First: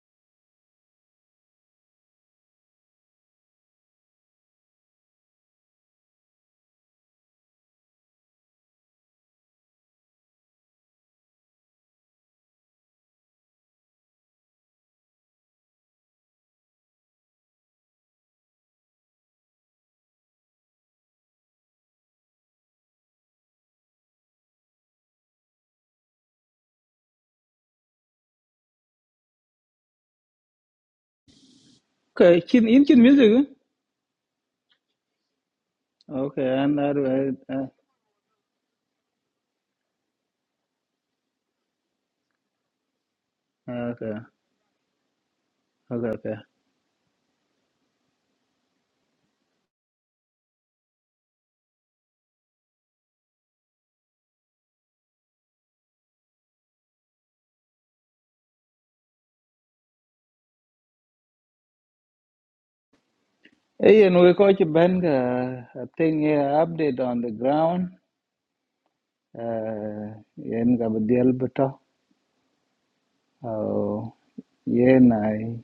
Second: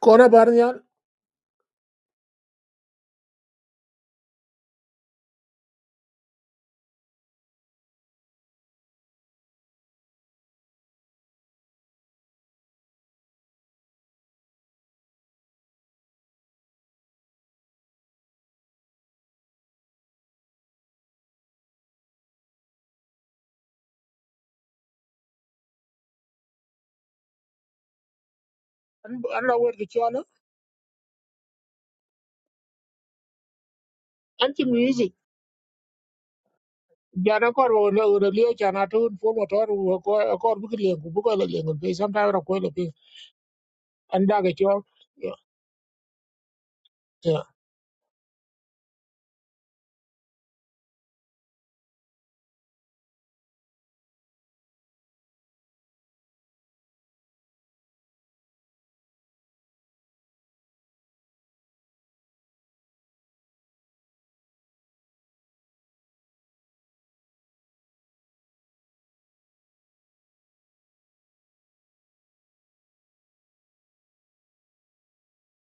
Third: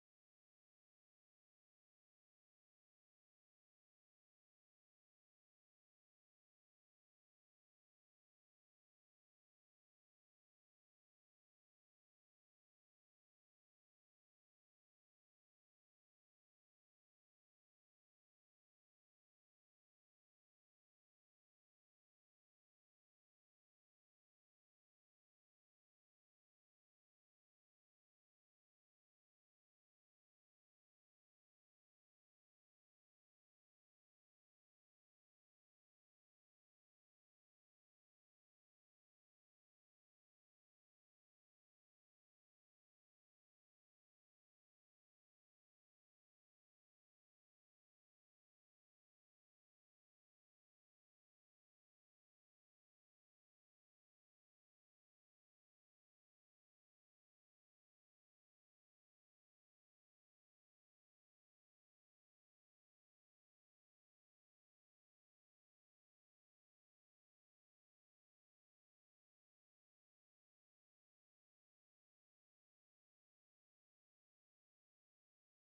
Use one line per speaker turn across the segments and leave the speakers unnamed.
kona bar nyal an an la wer ki chola
Okay, kin in kin music. eh?
an ti music
Okay, and that way.
jana kor
Uh,
wo le ure lio chana tun fo motor wo ko kor bu le ku bu ko le ngun pe sam ta ro ko le pe
okay,
an da ga chol ya
okay, okay.
ya
Hey, and we call you Ben. Uh, I think here update on the ground. Uh, yen gabriel beto. Oh, yen I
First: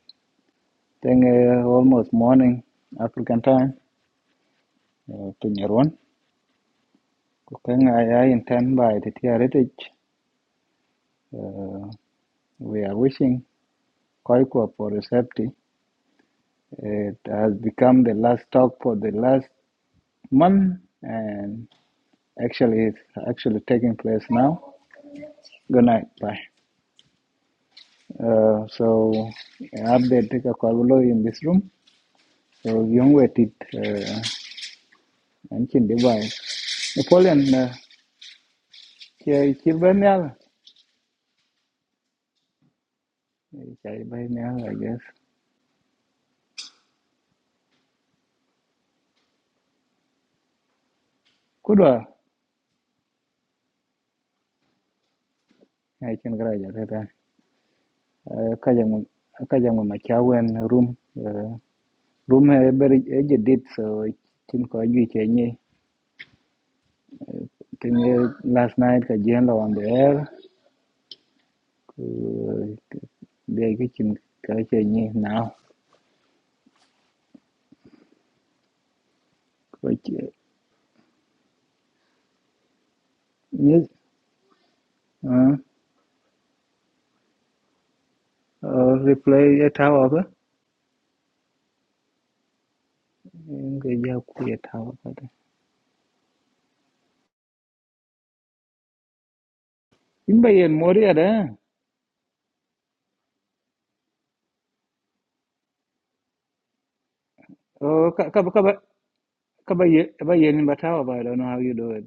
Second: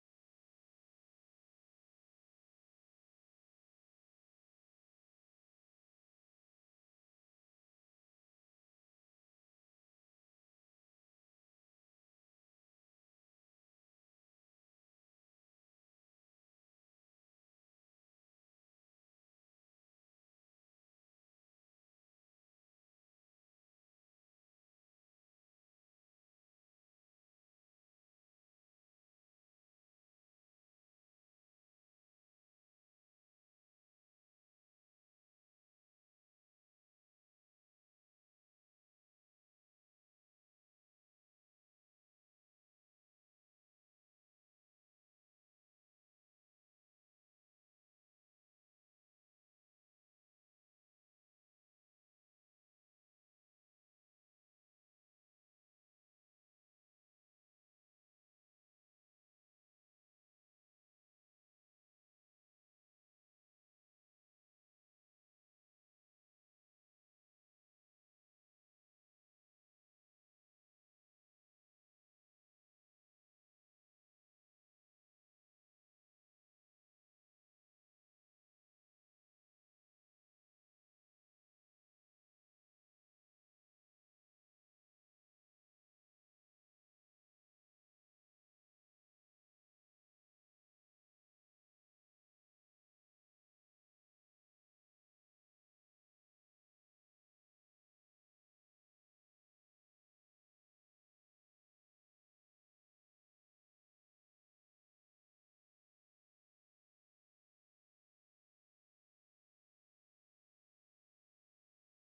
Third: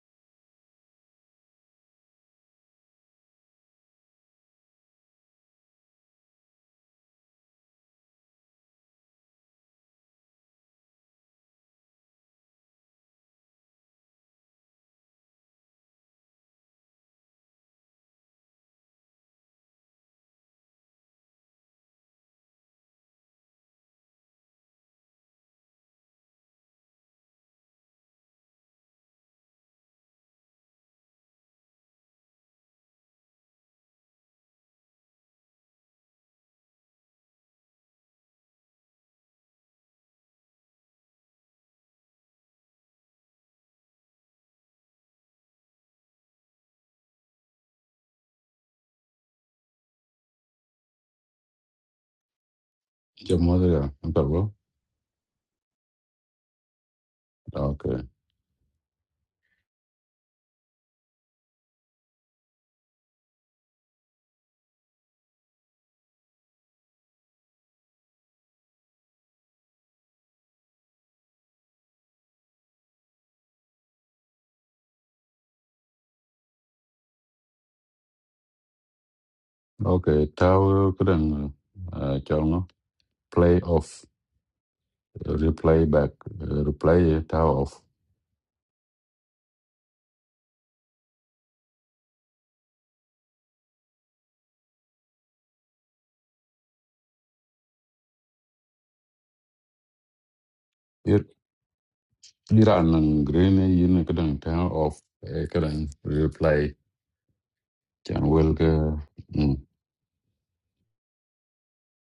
think uh, almost morning African time. Uh, Pinyaron. Kukeng I I intend by the heritage Uh, we are wishing Koikwa for a safety. It has become the last talk for the last month, and Actually, it's actually taking place now. Good night. Bye. Uh, so, update take a call below in this room. So, young waited uh, and chin device. Napoleon, here kill by Nial. Chai by Nial, I guess. Kudwa,
Cho modera, nta go.
I can graduate later.
ok,
Kajang Kajang Machawan room. uh, Room eh, very aged did so. Chin ko yu chenye. Last night, Kajang on the air. 그 내게 지금 가자니 now
Ờ, ok,
그치
tao kadang uh, cho nó play
네
off, replay back, uh, replay tao off.
어, replay ya tawa ba ga ya ku ya tawa ba da in bayan moriya
Ir
da
đi ra nang green ấy yên cái kadang tao off, ờ, cái kadang replay.
oh
Chan
ka ka
wel
ka
ke.
ba-
Mm.
ka bayan ba tawa ba I don't know how you do it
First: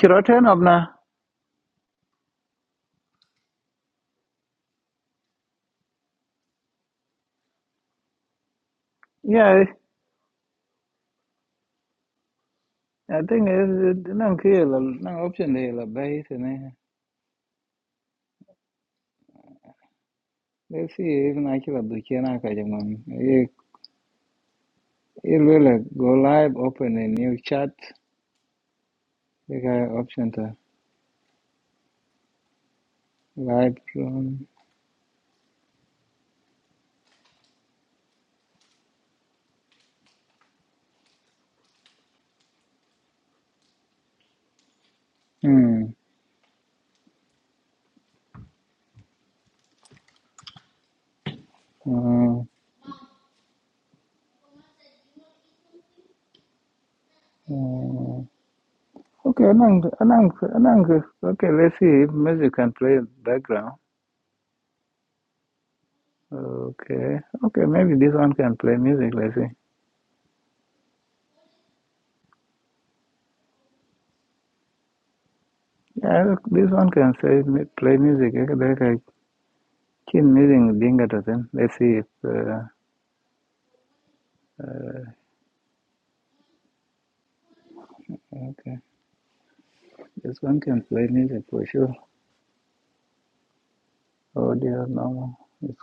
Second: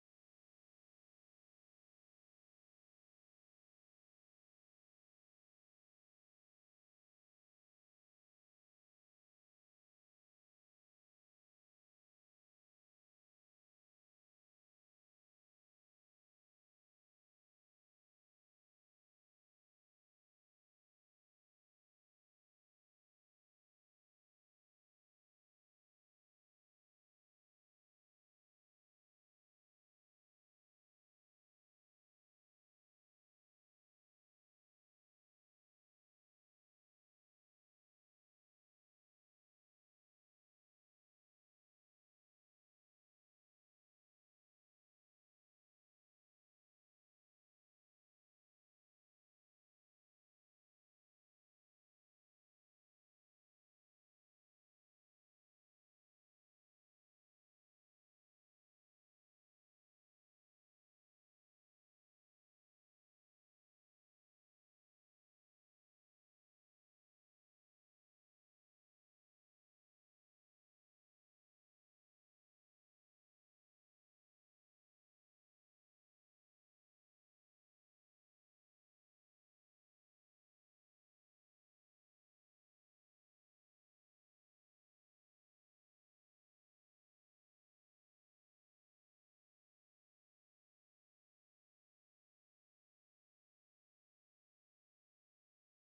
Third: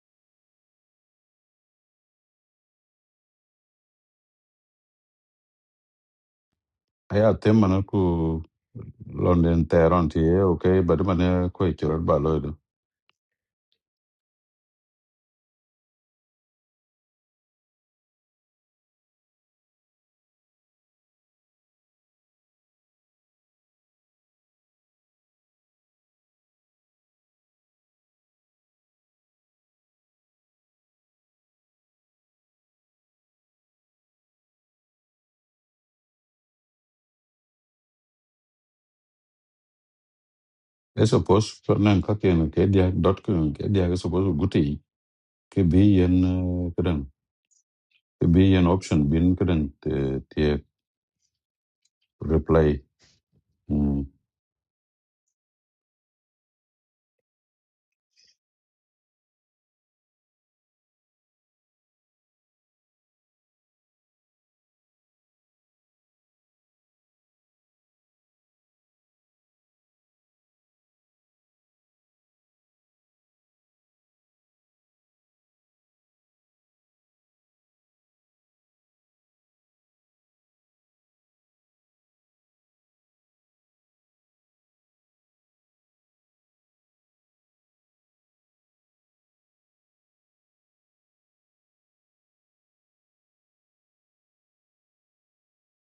kiro ten of na
thêm mà nó ku London
yeah
Tehran thì ấy, ok, ti eh, okay, but mana ko ichor ba lo do.
I think it's nan ke la nan option de la base ta ne let's see if na kira duke na ka jaman eh eh lele go live open a new chat ka option ta Lightroom.
E suppose nang ka ken cái dia dot cái cái dia cái suppose là guti ke
Hmm.
bi yen It be an option bin kadan te te
Uh,
reply mm
uh, okay, Anang, Anang, Anang. Okay, let's see if music can play background. Okay, okay, maybe this one can play music. Let's see. Yeah, look, this one can say play music. Okay, like I can using dinga to Let's see if. Uh, uh, okay, this one can play music for sure. Audio normal. It's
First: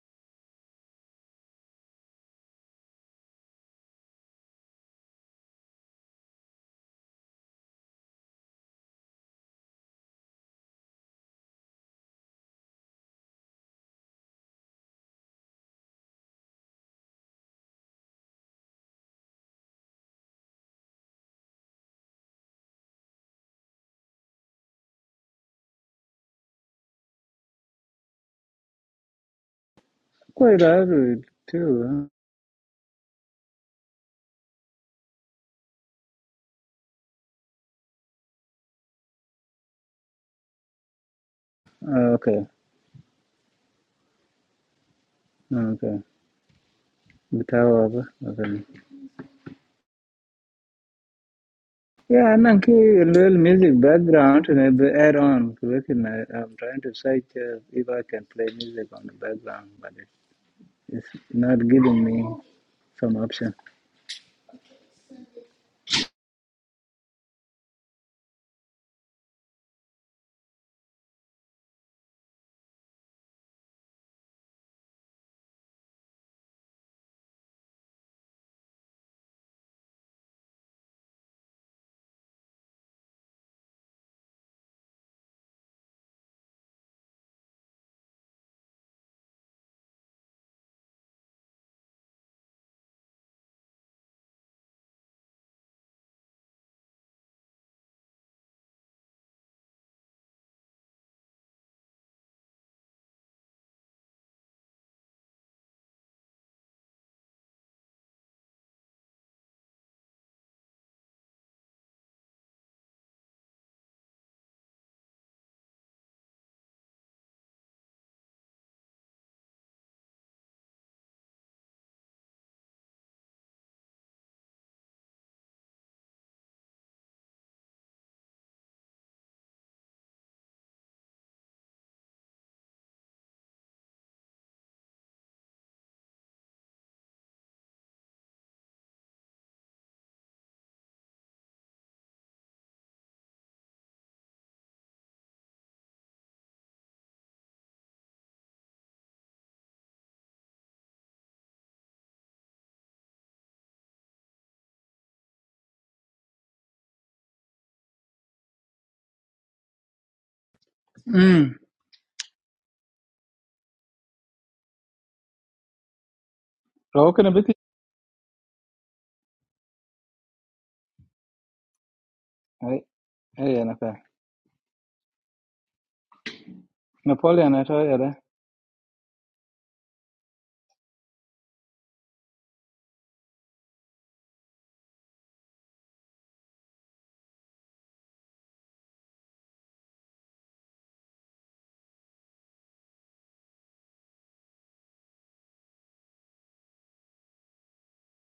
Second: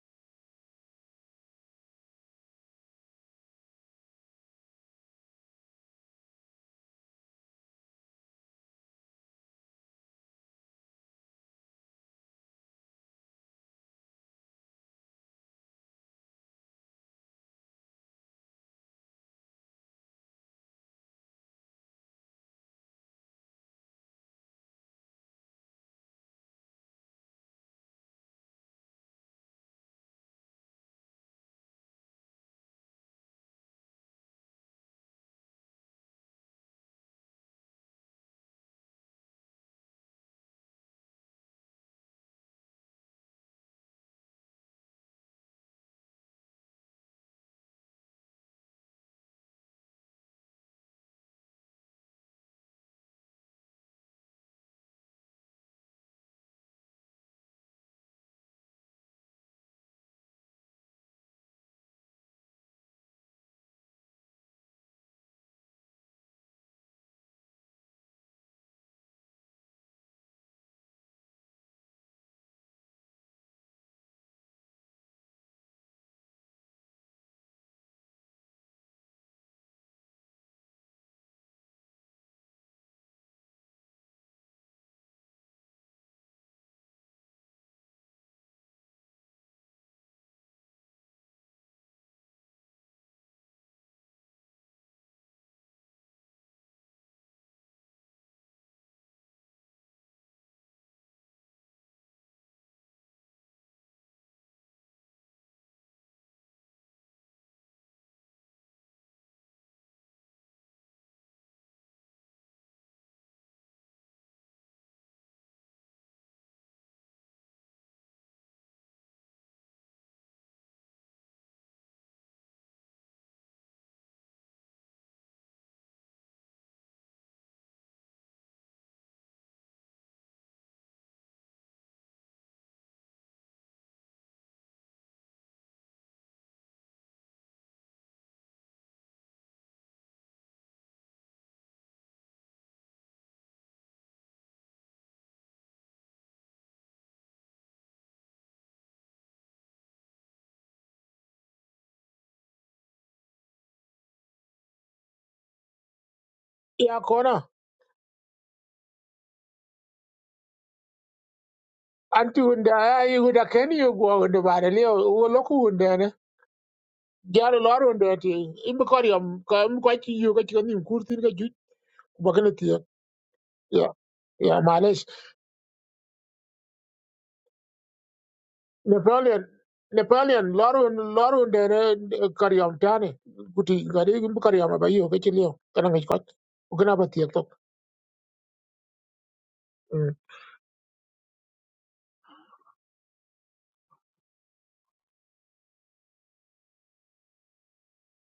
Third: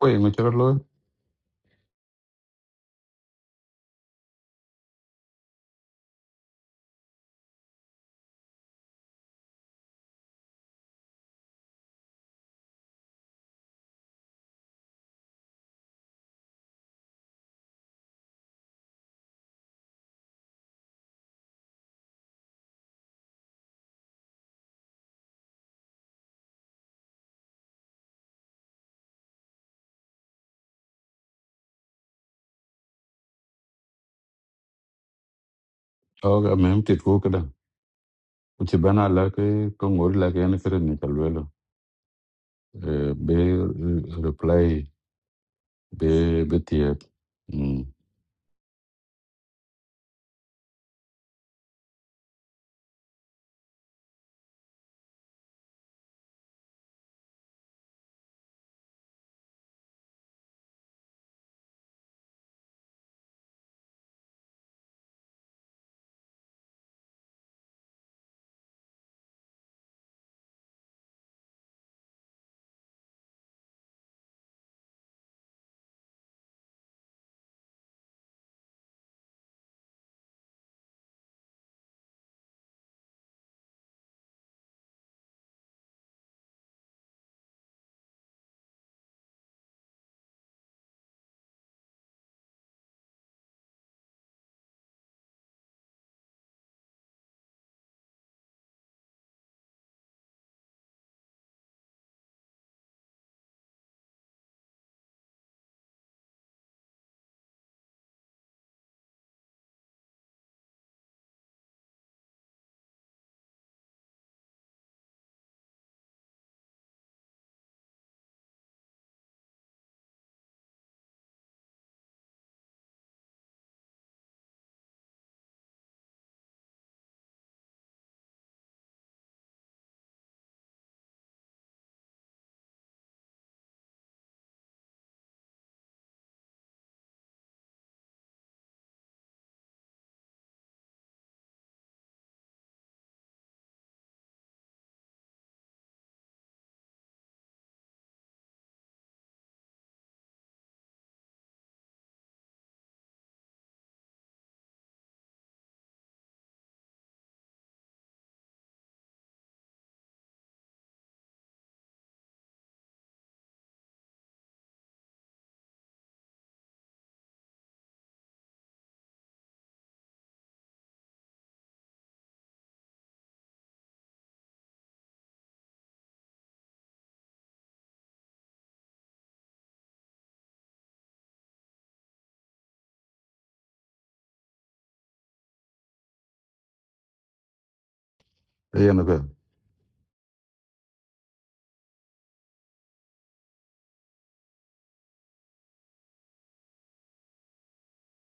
ko e ngachara lo
quite hard too. do,
o ga mem ti ko kada u ti bana la ke ko ngor la ke ne kadan ni kalwelo
huh? Uh, okay,
be reply
okay.
be be ti
The
mm
tower. Okay. Yeah, I'm anang a little music background and the add on. Looking, I, I'm trying to search uh, if I can play music on the background, but it, it's not giving me some option.
Ya kona
Mm.
an ti unda ai u da ken yu go do ba le lio wo lo ku unda ne
Okay, na biki.
jara lo ro unda ti im ko ri am ko am ko ti yu ga ti ni kur tin ga ju ba ga ti
Hey, hey,
ya ya
Napoleon, na tayo
Napoleon Napoleon Larun Larun dere kariyam tani kuti gari gumbu kariyam ba yo ke chiliyo kana ngi kwat ugana ba tiyo tok
e yana ka.